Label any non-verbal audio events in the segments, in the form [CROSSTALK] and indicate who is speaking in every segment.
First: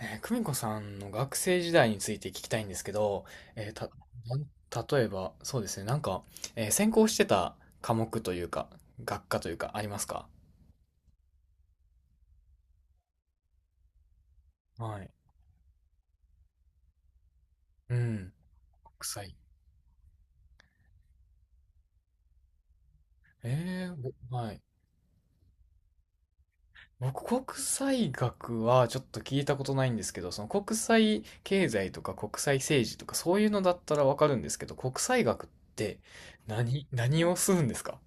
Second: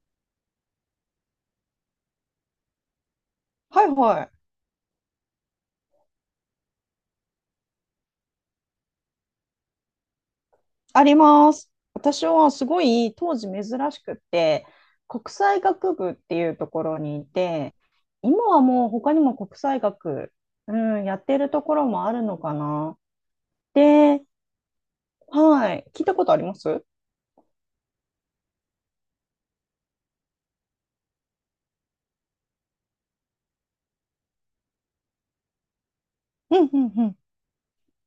Speaker 1: 久美子さんの学生時代について聞きたいんですけど、えー
Speaker 2: は
Speaker 1: た、
Speaker 2: いは
Speaker 1: な
Speaker 2: い。
Speaker 1: ん例えば、そうですね、なんか、専攻してた科目というか、学科というか、ありますか？
Speaker 2: あります。私はすごい当時珍しくって、
Speaker 1: はい。
Speaker 2: 国際学部っていうところにいて、
Speaker 1: うん。
Speaker 2: 今はもう
Speaker 1: 国
Speaker 2: 他に
Speaker 1: 際。
Speaker 2: も国際学、うん、やってるところもあるのかな。
Speaker 1: えー、ぼ
Speaker 2: で、
Speaker 1: はい。
Speaker 2: はい。聞いたことあります？
Speaker 1: 僕、国際学はちょっと聞いたことないんですけど、その国際経済とか国際政治とか、そういうのだったらわかるんですけど、国際学って
Speaker 2: うんう
Speaker 1: 何、
Speaker 2: んうん。
Speaker 1: 何をするんですか？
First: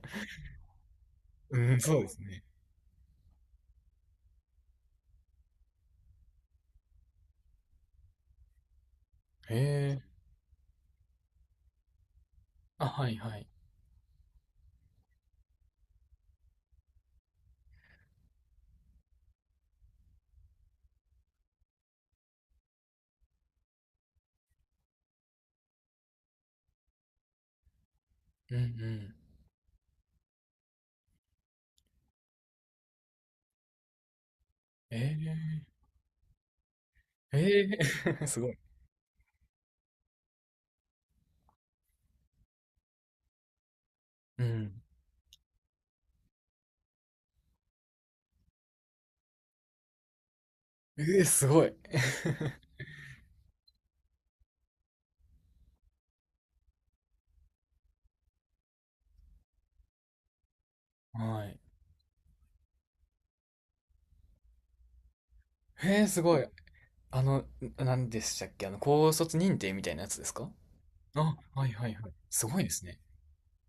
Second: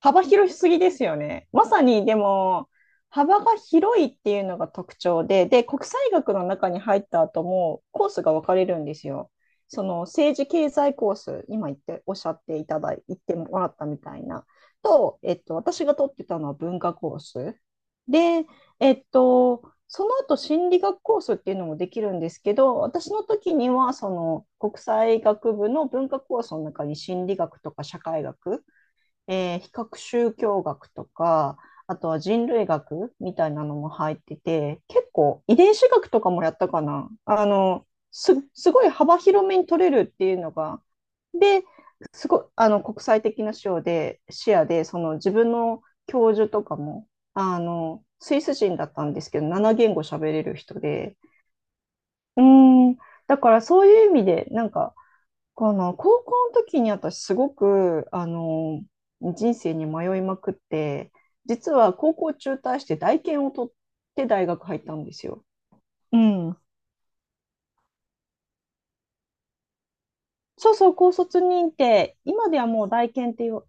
Speaker 2: 幅 広すぎですよね。
Speaker 1: う
Speaker 2: ま
Speaker 1: ん、
Speaker 2: さ
Speaker 1: そう
Speaker 2: に
Speaker 1: で
Speaker 2: で
Speaker 1: すね。
Speaker 2: も、幅が広いっていうのが特徴で、で、国際学の中に入った後もコースが分かれるんですよ。
Speaker 1: え
Speaker 2: その
Speaker 1: ー、
Speaker 2: 政治経済コース、今言っておっしゃっていた
Speaker 1: あ、
Speaker 2: だい
Speaker 1: はい
Speaker 2: 言って
Speaker 1: はい。
Speaker 2: もらったみたいな、と、私が取ってたのは文化コース。で、えっと、その後心理学コースっていうのもできるんですけど、私の時にはその国際学部の文化コースの中に心理学とか社会
Speaker 1: うんう
Speaker 2: 学、
Speaker 1: ん。
Speaker 2: 比較宗教学とか、あとは人類学みたいなのも入ってて、結
Speaker 1: え
Speaker 2: 構遺伝子学とかもやったかな。
Speaker 1: ー、え[LAUGHS] すごい。
Speaker 2: ごい幅広めに取れるっていうのが、で、すごい、国際的な視野で、
Speaker 1: うん。
Speaker 2: その自分の教授とかも、スイス人だったんですけど、7言語喋れる人で、
Speaker 1: すごい。[LAUGHS]
Speaker 2: うーん、だからそういう意味で、この高校の時に私すごく人生に迷いまくって
Speaker 1: はい。
Speaker 2: 実は高校中退して大研を取って大学入ったんですよ。う
Speaker 1: すごい。
Speaker 2: ん。
Speaker 1: あの、なんでしたっけ？あの、高卒認定みたいなやつですか？
Speaker 2: そうそう高
Speaker 1: あ、
Speaker 2: 卒
Speaker 1: は
Speaker 2: 認
Speaker 1: いはいはい。
Speaker 2: 定
Speaker 1: す
Speaker 2: 今で
Speaker 1: ごい
Speaker 2: は
Speaker 1: です
Speaker 2: もう
Speaker 1: ね。
Speaker 2: 大研っていう。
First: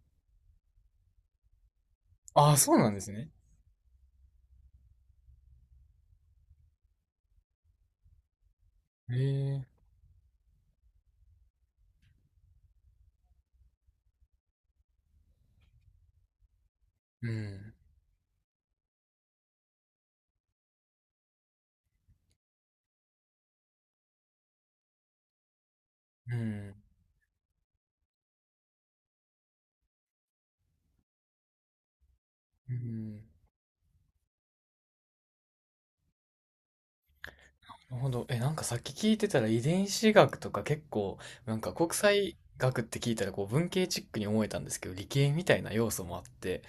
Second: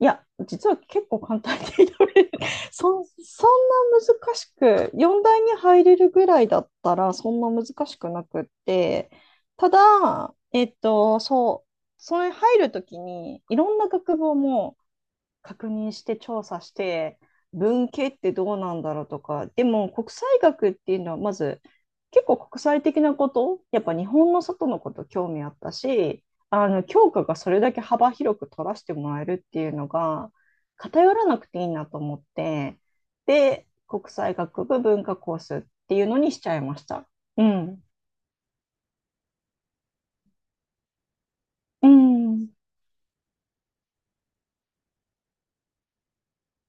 Speaker 2: いや実は結構簡単に取れる。
Speaker 1: ああ、
Speaker 2: [LAUGHS]
Speaker 1: そうなんですね。
Speaker 2: そんな難しく4大に入れるぐらいだったらそんな難しくなくって、
Speaker 1: えー、
Speaker 2: ただそう、それ入る時にいろんな学部を確認して調査して、
Speaker 1: うん、
Speaker 2: 文系ってどうなんだろうとか、でも国際学っていうのはまず結構国際的なこと、やっぱ日本の外のこと興味あったし、
Speaker 1: う
Speaker 2: あ
Speaker 1: ん、
Speaker 2: の教科がそれだけ幅広く取らせてもらえるっていうのが偏らなくていいなと思っ
Speaker 1: う
Speaker 2: て、
Speaker 1: ん。
Speaker 2: で、国際学部文化コースっていうのにしちゃいました。うん。
Speaker 1: なるほど。え、なんかさっき聞いてたら遺伝子学とか結構、なんか
Speaker 2: う
Speaker 1: 国際
Speaker 2: ん。
Speaker 1: 学って聞いたらこう文系チックに思えたんですけど、理系みたいな要素もあって、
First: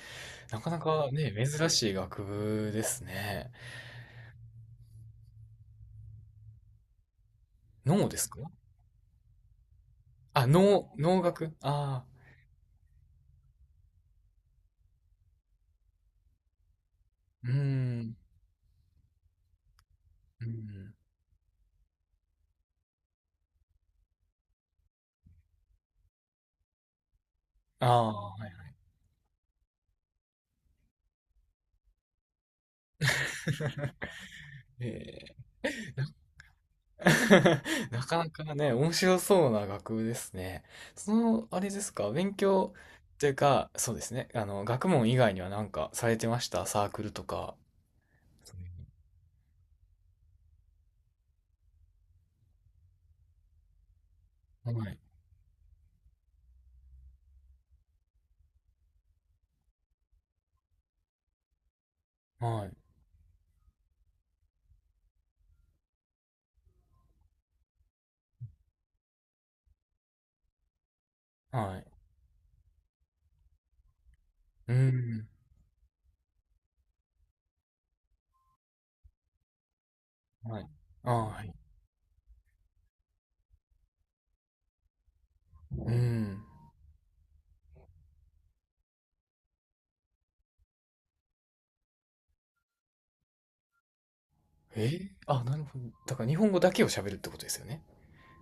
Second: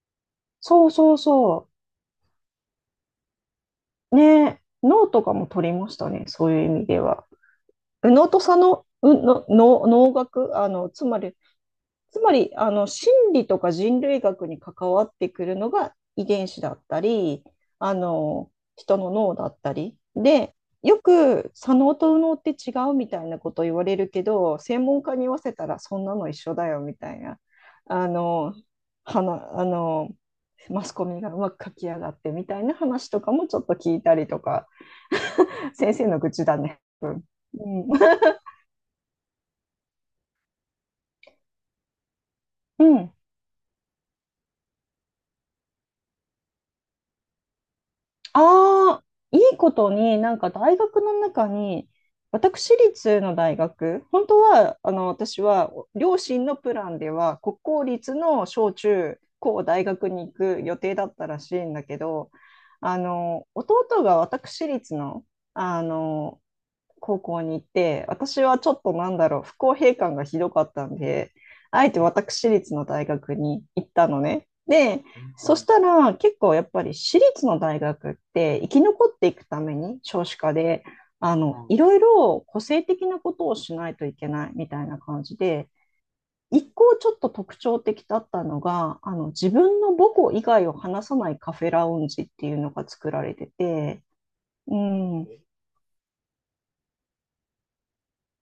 Speaker 1: なかな
Speaker 2: そう
Speaker 1: か
Speaker 2: そう
Speaker 1: ね、珍
Speaker 2: そ
Speaker 1: しい学部ですね。
Speaker 2: う。ね、ノートとかも取りましたね、そういう意味では。
Speaker 1: 脳
Speaker 2: 右
Speaker 1: で
Speaker 2: 脳
Speaker 1: すか？
Speaker 2: と左脳、の脳、脳
Speaker 1: あ、
Speaker 2: 学、
Speaker 1: 農
Speaker 2: つま
Speaker 1: 農
Speaker 2: り、
Speaker 1: 学ああ
Speaker 2: 心理とか人類学に関わってくるのが遺伝子だったり、
Speaker 1: ー、うー
Speaker 2: あ
Speaker 1: ん、
Speaker 2: の、人の脳だったり。
Speaker 1: う
Speaker 2: で、
Speaker 1: ん。
Speaker 2: よく左脳と右脳って違うみたいなこと言われるけど、専門家に言わせたらそんなの一緒だよみたいな、
Speaker 1: あ
Speaker 2: あ
Speaker 1: あ、は
Speaker 2: の、
Speaker 1: い。
Speaker 2: はな、あの、マスコミがうまく書き上がってみたいな話とかもちょっと聞いたりとか、
Speaker 1: え
Speaker 2: 先
Speaker 1: ー、
Speaker 2: 生
Speaker 1: [LAUGHS]
Speaker 2: の愚痴だね。うん。
Speaker 1: なかなかね、面白そうな学部ですね。その、あれですか、勉強
Speaker 2: うん。
Speaker 1: っていうか、そうですね、あの、学問以外にはなんかされてました？サークルとか。そう
Speaker 2: ああ、いいことに、なんか大学の中に、私立の大学、本当
Speaker 1: いう
Speaker 2: は、
Speaker 1: のはい、
Speaker 2: 私は、両親のプランでは、国公立の小中高大学に行く予定だったらしいんだけど、
Speaker 1: はい、
Speaker 2: 弟が私立の、あの、高校に行って、私はちょっとなんだろう、不公平感がひどかったんで、
Speaker 1: は
Speaker 2: あえ
Speaker 1: い。
Speaker 2: て私立の大学に行ったのね。
Speaker 1: う
Speaker 2: で、
Speaker 1: ん、
Speaker 2: そしたら結構やっぱり私立の大学って生き残っていくために少子化
Speaker 1: はい、
Speaker 2: で、
Speaker 1: はい。
Speaker 2: いろいろ個性的なことをしないといけないみたいな感じで、
Speaker 1: うん。
Speaker 2: 一個ちょっと特徴的だったのが、自分の母校以外を話さないカフェラウンジっていうのが作られてて、うん。
Speaker 1: あ、なるほど。だから日本語だけを喋るってことですよね。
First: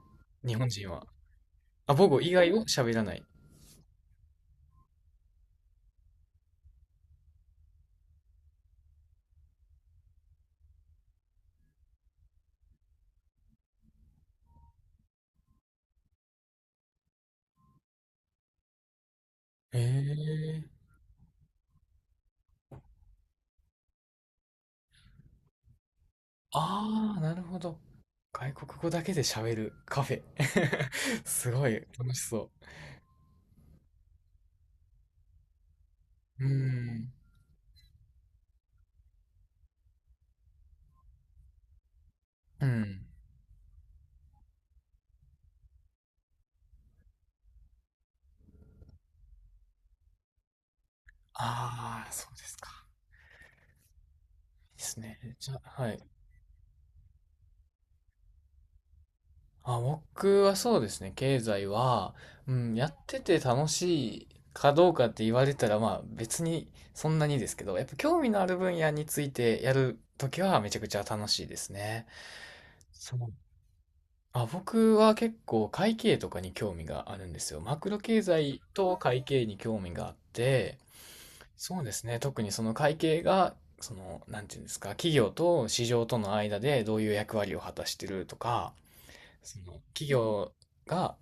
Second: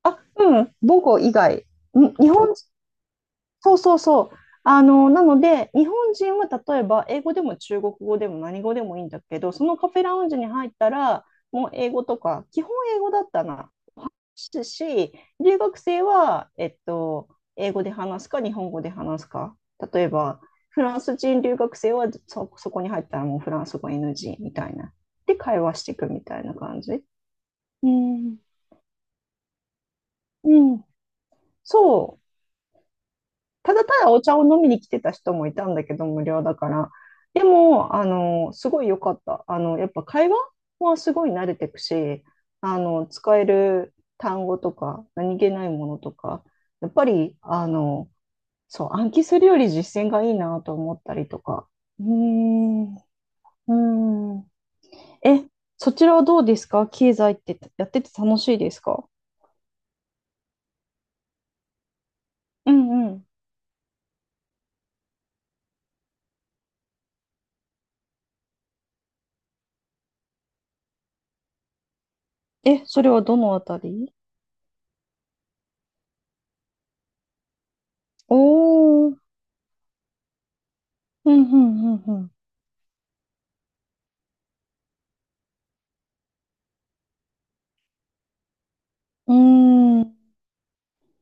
Speaker 2: あ、
Speaker 1: 日
Speaker 2: う
Speaker 1: 本
Speaker 2: ん、
Speaker 1: 人
Speaker 2: 母
Speaker 1: は。
Speaker 2: 語以外。
Speaker 1: あ、母
Speaker 2: に
Speaker 1: 語
Speaker 2: 日
Speaker 1: 以外
Speaker 2: 本、
Speaker 1: を喋らない。
Speaker 2: そうそうそう。なので、日本人は例えば、英語でも中国語でも何語でもいいんだけど、そのカフェラウンジに入ったら、もう英語とか、基本英語だったな。話すし、留学生は、英語で話すか、日本語で話すか。
Speaker 1: え
Speaker 2: 例えば、
Speaker 1: え、
Speaker 2: フランス人留学生はそこに入ったらもうフランス語 NG みたいな。で、会話していくみたいな感じ。
Speaker 1: ああ、なるほど。
Speaker 2: うん。
Speaker 1: 外国語だけで喋るカフェ。
Speaker 2: うん。
Speaker 1: [LAUGHS] すごい楽
Speaker 2: そ
Speaker 1: し
Speaker 2: う。
Speaker 1: そ
Speaker 2: ただただお茶を飲みに来てた人もいたんだけど、無料
Speaker 1: う。うー
Speaker 2: だから。
Speaker 1: ん。
Speaker 2: でも、すごい良かった。やっぱ会話はすごい慣れてくし、
Speaker 1: うん。
Speaker 2: 使える単語とか、何気ないものとか、やっぱり、そう、暗記するより実践がいいなと思ったりとか。う
Speaker 1: あ
Speaker 2: ー
Speaker 1: あ、そうですか。
Speaker 2: ん、うーん。
Speaker 1: いいですね。
Speaker 2: え、
Speaker 1: じゃあ、は
Speaker 2: そ
Speaker 1: い。
Speaker 2: ちらはどうですか？経済ってやってて楽しいですか？
Speaker 1: あ、僕はそうですね。経済は、う
Speaker 2: う
Speaker 1: ん、やっ
Speaker 2: んう
Speaker 1: て
Speaker 2: ん。
Speaker 1: て楽しいかどうかって言われたら、まあ別にそんなにですけど、やっぱ興味のある分野についてやるときはめちゃくちゃ楽しいですね。
Speaker 2: え、それ
Speaker 1: そ
Speaker 2: は
Speaker 1: う
Speaker 2: どのあたり？
Speaker 1: あ、僕は結構会計とかに興味があるんですよ。マクロ経済と
Speaker 2: おー、
Speaker 1: 会計に興味があって、
Speaker 2: うんう
Speaker 1: そうで
Speaker 2: ん
Speaker 1: す
Speaker 2: う
Speaker 1: ね。
Speaker 2: ん。
Speaker 1: 特にその会計が、その、なんていうんですか、企業と市場との間でどういう役割を果たしてるとか、
Speaker 2: う
Speaker 1: その
Speaker 2: ー
Speaker 1: 企
Speaker 2: ん。
Speaker 1: 業が、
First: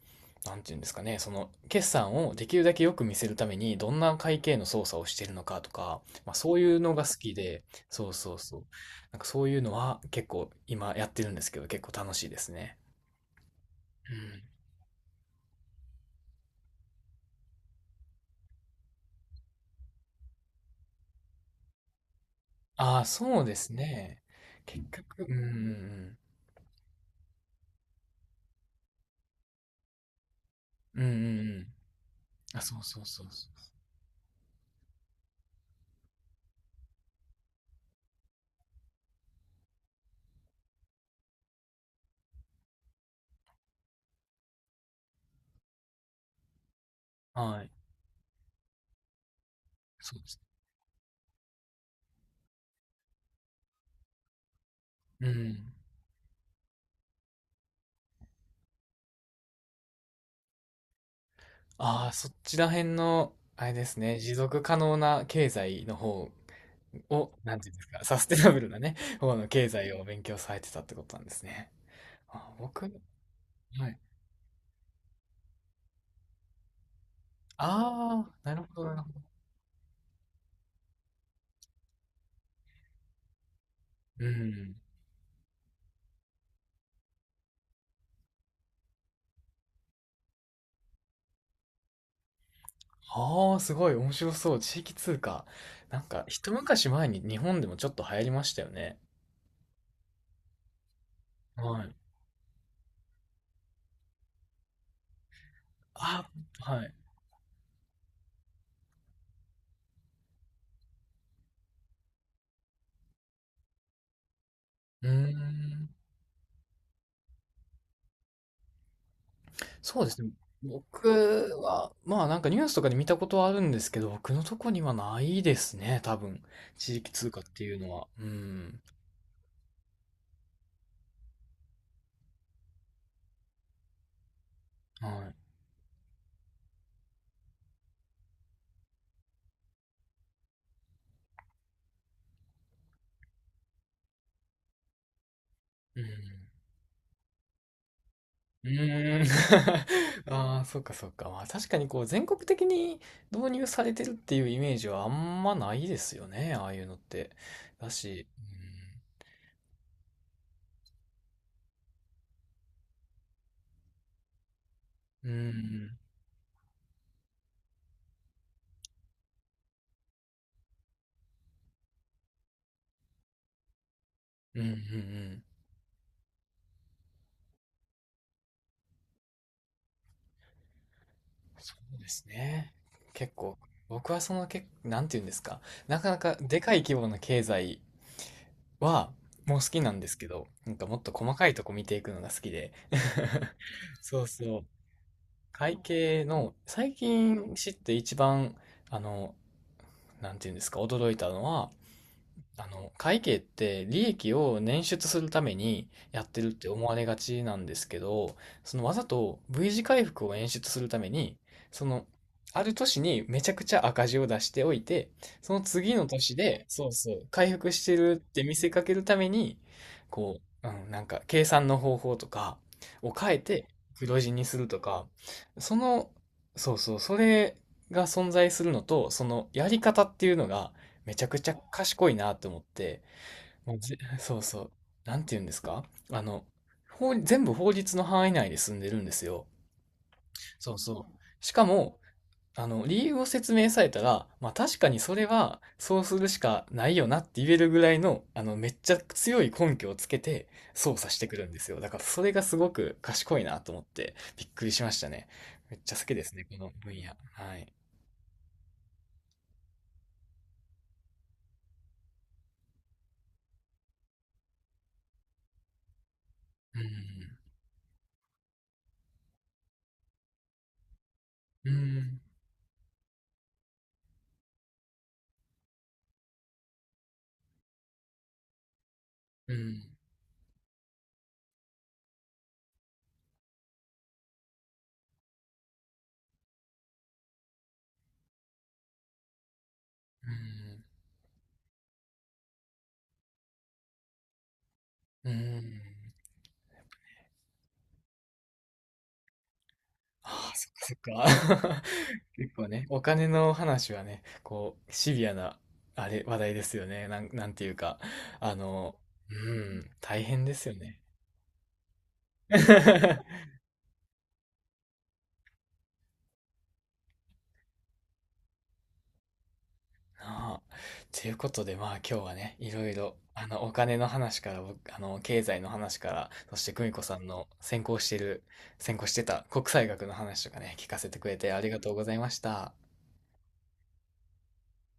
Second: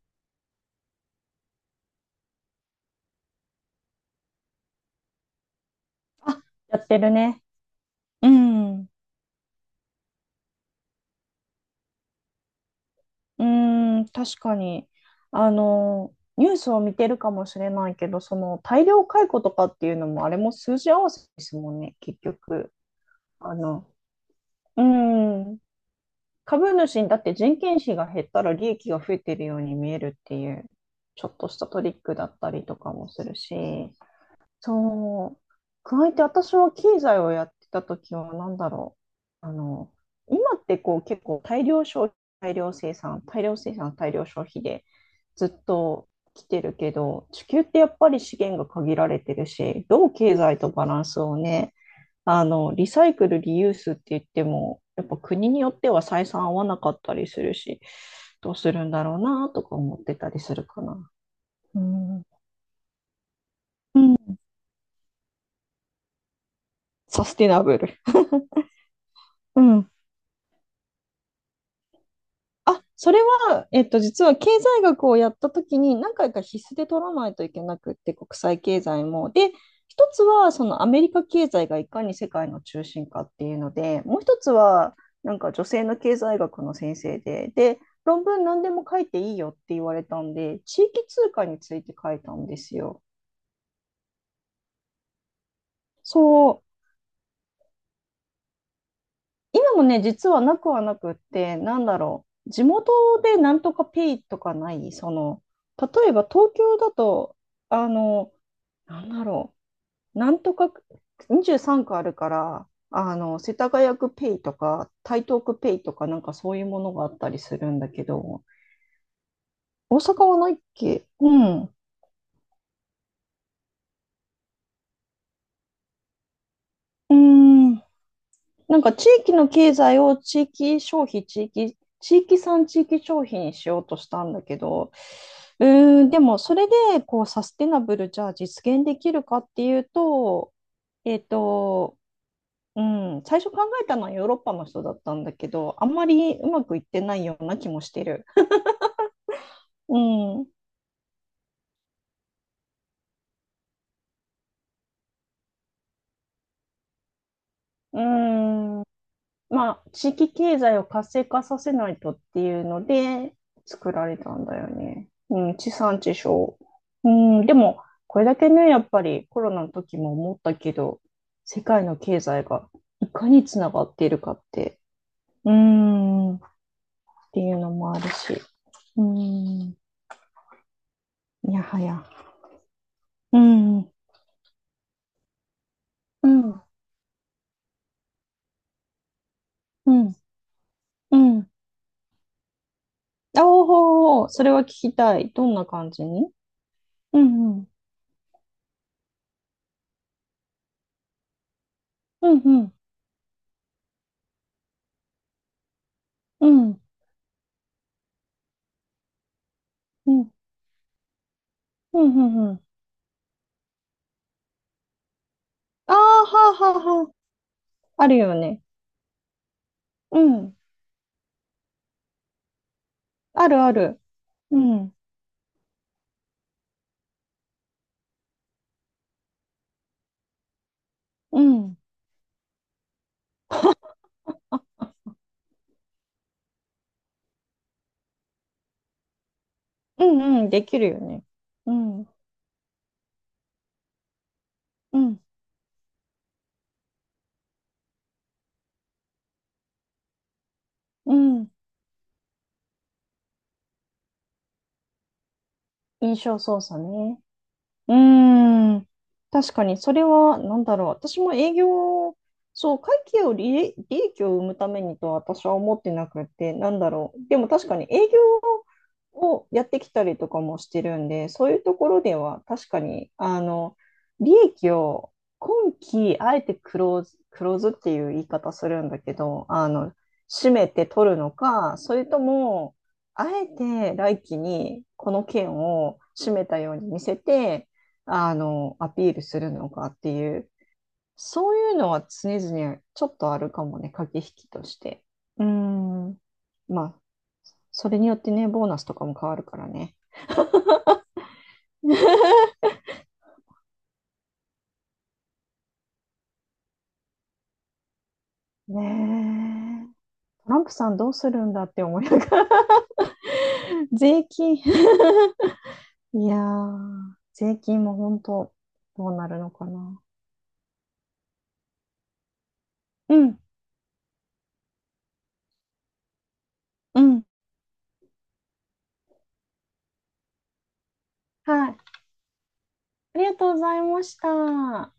Speaker 1: なんていうんですかね、その決算をできるだけよく見せるためにどんな会計の操作をしてるのかとか、
Speaker 2: あ、
Speaker 1: まあそうい
Speaker 2: や
Speaker 1: う
Speaker 2: っ
Speaker 1: の
Speaker 2: て
Speaker 1: が
Speaker 2: る
Speaker 1: 好き
Speaker 2: ね。
Speaker 1: で、そう
Speaker 2: う
Speaker 1: そうそう。
Speaker 2: ん。う
Speaker 1: なんかそういうのは結構今やってるんですけど、結構楽しいですね。
Speaker 2: ーん、確かに。ニュースを見てるかもしれないけど、その大量解雇とかっていうのも、あれも数字合わせですもんね、結局。
Speaker 1: ああ、そうで
Speaker 2: あ
Speaker 1: す
Speaker 2: の、
Speaker 1: ね。
Speaker 2: う
Speaker 1: 結局、う
Speaker 2: ん。
Speaker 1: ん
Speaker 2: 株主にだって人件費が減ったら利益が増えてるように見えるっていう、
Speaker 1: うんうん。うんう
Speaker 2: ちょっ
Speaker 1: ん
Speaker 2: と
Speaker 1: う
Speaker 2: し
Speaker 1: ん。
Speaker 2: たトリックだった
Speaker 1: あ、
Speaker 2: り
Speaker 1: そ
Speaker 2: と
Speaker 1: う
Speaker 2: か
Speaker 1: そう
Speaker 2: も
Speaker 1: そ
Speaker 2: す
Speaker 1: う
Speaker 2: る
Speaker 1: そ
Speaker 2: し。そう。加えて私は経済をやってた時は何だろう。今ってこう結構大量消費、大量生産、大量消費でずっと来てるけど、
Speaker 1: う。
Speaker 2: 地球
Speaker 1: は
Speaker 2: っ
Speaker 1: い。
Speaker 2: てやっぱり資源が限られてるし、どう
Speaker 1: そうで
Speaker 2: 経
Speaker 1: す。
Speaker 2: 済とバランスをね、リサイクル、リユースって言っても、やっぱ
Speaker 1: う
Speaker 2: 国によ
Speaker 1: ん。
Speaker 2: っては採算合わなかったりするし、どうするんだろうなとか思ってたりするかな。う
Speaker 1: ああ、
Speaker 2: ん、
Speaker 1: そっちら辺の、あれです
Speaker 2: うん。
Speaker 1: ね、持続可能な経済の方
Speaker 2: サ
Speaker 1: を、
Speaker 2: スティ
Speaker 1: なん
Speaker 2: ナ
Speaker 1: ていう
Speaker 2: ブ
Speaker 1: んです
Speaker 2: ル。
Speaker 1: か、サステナブルなね、方の
Speaker 2: う
Speaker 1: 経
Speaker 2: ん。
Speaker 1: 済を勉強されてたってことなんですね。あ、
Speaker 2: あ、
Speaker 1: 僕、
Speaker 2: それは、
Speaker 1: はい。
Speaker 2: 実は経済学をやったときに何回か必須で取らないといけなくって、
Speaker 1: あ
Speaker 2: 国
Speaker 1: あ、な
Speaker 2: 際
Speaker 1: る
Speaker 2: 経
Speaker 1: ほど、なる
Speaker 2: 済
Speaker 1: ほど。
Speaker 2: も。で、一つはそのアメリカ経済がいかに世界の中心かっていうので、もう
Speaker 1: う
Speaker 2: 一つ
Speaker 1: ん。
Speaker 2: はなんか女性の経済学の先生で、で、論文何でも書いていいよって言われたんで、地域通貨について書いたんですよ。
Speaker 1: ああ、すごい、面白そう。地域通貨。なんか、一
Speaker 2: そう、
Speaker 1: 昔前に日本でもちょっと流行りましたよね。
Speaker 2: 今もね、実はなくはなくって、な
Speaker 1: は
Speaker 2: ん
Speaker 1: い。
Speaker 2: だろう、地元でなんとかペイとかない、その、例えば
Speaker 1: あ、
Speaker 2: 東京
Speaker 1: は
Speaker 2: だ
Speaker 1: い。
Speaker 2: と、あの、なんだろう、なんとか23区あるから、世田谷区ペイとか、
Speaker 1: うー
Speaker 2: 台東区ペイ
Speaker 1: ん。
Speaker 2: とか、なんかそういうものがあったりするんだけど、大
Speaker 1: そうです
Speaker 2: 阪
Speaker 1: ね。
Speaker 2: はないっけ？
Speaker 1: 僕
Speaker 2: うん。う
Speaker 1: は、まあなんかニュースとかで見たことはあるんですけど、僕のとこにはないですね、多分。地域
Speaker 2: ー
Speaker 1: 通貨ってい
Speaker 2: ん。
Speaker 1: うのは。う
Speaker 2: な
Speaker 1: ん。
Speaker 2: んか地域の経済を地域消費、地域産地域消費にしようとしたんだけど、
Speaker 1: は
Speaker 2: うーん、でもそれでこうサステナブルじゃあ実現できるかっていうと、えっと、うん、最初考えたのはヨーロッパの人だったんだけど、あん
Speaker 1: い。
Speaker 2: ま
Speaker 1: うん。
Speaker 2: りうまくいってないような気もしてる。
Speaker 1: うーん。
Speaker 2: う
Speaker 1: [LAUGHS]
Speaker 2: ん、う
Speaker 1: ああ、そうかそうか。まあ確かにこう全国的に導入されてるっていうイメージはあんまないですよね、ああいうのって。だし、
Speaker 2: ん。まあ、地域経済を活性化させないとっていうので作られたんだよね。
Speaker 1: うん。う
Speaker 2: うん、地
Speaker 1: ん。
Speaker 2: 産地消。うん、でも、これだけね、やっぱりコロナの時も思ったけど、世界の経済がいかにつながっているかっ
Speaker 1: うん。うん。う
Speaker 2: て、
Speaker 1: ん、
Speaker 2: っていうのもあるし、うん、や
Speaker 1: そ
Speaker 2: は
Speaker 1: う
Speaker 2: や、
Speaker 1: ですね。結
Speaker 2: う
Speaker 1: 構、
Speaker 2: ん、うん、
Speaker 1: 僕はそのけ、なんていうんですか、なかなかでかい規模の経済は、もう好きな
Speaker 2: う
Speaker 1: んで
Speaker 2: ん、
Speaker 1: すけど、なんかもっと
Speaker 2: う
Speaker 1: 細か
Speaker 2: ん。
Speaker 1: いとこ見ていくのが好きで。[LAUGHS] そ
Speaker 2: お
Speaker 1: う
Speaker 2: お、それ
Speaker 1: そ
Speaker 2: は聞
Speaker 1: う。
Speaker 2: きたい。どんな
Speaker 1: 会
Speaker 2: 感じ
Speaker 1: 計
Speaker 2: に？
Speaker 1: の、最
Speaker 2: うん、
Speaker 1: 近
Speaker 2: うん、
Speaker 1: 知って一番、あの、なんていうんですか、驚いたのは、
Speaker 2: うん、う
Speaker 1: あ
Speaker 2: ん、
Speaker 1: の、会計って利益を捻出するためにやって
Speaker 2: う
Speaker 1: るって
Speaker 2: ん、
Speaker 1: 思われがちなんですけど、そのわざと V 字回
Speaker 2: う
Speaker 1: 復
Speaker 2: ん、
Speaker 1: を演出するために、そ
Speaker 2: う
Speaker 1: の、
Speaker 2: ん、う
Speaker 1: あ
Speaker 2: ん、
Speaker 1: る年にめちゃくちゃ赤字を出しておいて、その
Speaker 2: あ
Speaker 1: 次
Speaker 2: あ、
Speaker 1: の年で、
Speaker 2: はあ、は
Speaker 1: そう
Speaker 2: あ、は
Speaker 1: そう、回復して
Speaker 2: あ。ある
Speaker 1: るっ
Speaker 2: よ
Speaker 1: て見
Speaker 2: ね。
Speaker 1: せかけるために、
Speaker 2: う
Speaker 1: こ
Speaker 2: ん。
Speaker 1: う、うん、なんか計算の方法とかを変え
Speaker 2: ある
Speaker 1: て
Speaker 2: ある。
Speaker 1: 黒字にす
Speaker 2: う
Speaker 1: ると
Speaker 2: ん。
Speaker 1: か、その、そうそう、それが存在するのと、そのやり方っていうのが、めちゃく
Speaker 2: う
Speaker 1: ちゃ
Speaker 2: ん。
Speaker 1: 賢いなと思って、もうぜ [LAUGHS] そうそう、なんて言うんですか？あの、全部法律の範囲内で住んでるんですよ。
Speaker 2: うんうん。で
Speaker 1: そう
Speaker 2: きるよ
Speaker 1: そう。
Speaker 2: ね。
Speaker 1: しか
Speaker 2: う
Speaker 1: も、
Speaker 2: ん。
Speaker 1: あの、理由を説明されたら、まあ確かに
Speaker 2: う
Speaker 1: そ
Speaker 2: ん。
Speaker 1: れはそうするしかないよなって言えるぐらいの、あの、めっちゃ強い根拠をつけて操作
Speaker 2: う
Speaker 1: してくる
Speaker 2: ん。
Speaker 1: んですよ。だからそれがすごく賢いなと思ってびっくりしましたね。めっちゃ好き
Speaker 2: 印
Speaker 1: です
Speaker 2: 象
Speaker 1: ね、こ
Speaker 2: 操
Speaker 1: の
Speaker 2: 作
Speaker 1: 分野。
Speaker 2: ね。
Speaker 1: はい。
Speaker 2: うーん。確かに、それは、なんだろう。私も営業、そう、会計を利益、利益を生むためにとは私は思ってなくて、な
Speaker 1: う
Speaker 2: んだろう。で
Speaker 1: ん、
Speaker 2: も確かに営業をやってきたりとかもしてるんで、そういう
Speaker 1: う
Speaker 2: ところで
Speaker 1: ん、
Speaker 2: は確かに、利益を今期、あえてクローズ、クローズっていう言い方するんだけど、
Speaker 1: うん、
Speaker 2: 締めて取るのか、それとも、あえて来期にこの件を締めたように見せて、アピールするのかっていう、そういうのは常々ちょっとあるかもね、駆け引きとして。
Speaker 1: うん、う
Speaker 2: うー
Speaker 1: ん。
Speaker 2: ん。まあ、それによってね、ボーナスとかも変わるからね。
Speaker 1: ああ、そっかそっか。[LAUGHS] 結構ね、お金の話はね、こう、シビアな、あれ、話題ですよね。なんていうか、あ
Speaker 2: ね
Speaker 1: の、う
Speaker 2: え。
Speaker 1: ん、大変
Speaker 2: ト
Speaker 1: で
Speaker 2: ラン
Speaker 1: す
Speaker 2: プ
Speaker 1: よ
Speaker 2: さん
Speaker 1: ね。
Speaker 2: どうするんだって思いながら、
Speaker 1: [LAUGHS]
Speaker 2: [LAUGHS] 税金。 [LAUGHS] いやー、税金も本当どうなるのかな。
Speaker 1: なあ。ということで、まあ今日はね、いろいろ、
Speaker 2: うん、
Speaker 1: あの、お金の話から、僕あの、経済の話から、そして久美
Speaker 2: う
Speaker 1: 子さ
Speaker 2: ん。
Speaker 1: んの専攻してた国際学の話とかね、聞かせてくれてあり
Speaker 2: は
Speaker 1: が
Speaker 2: い。
Speaker 1: とうございました。
Speaker 2: ありがとうございました。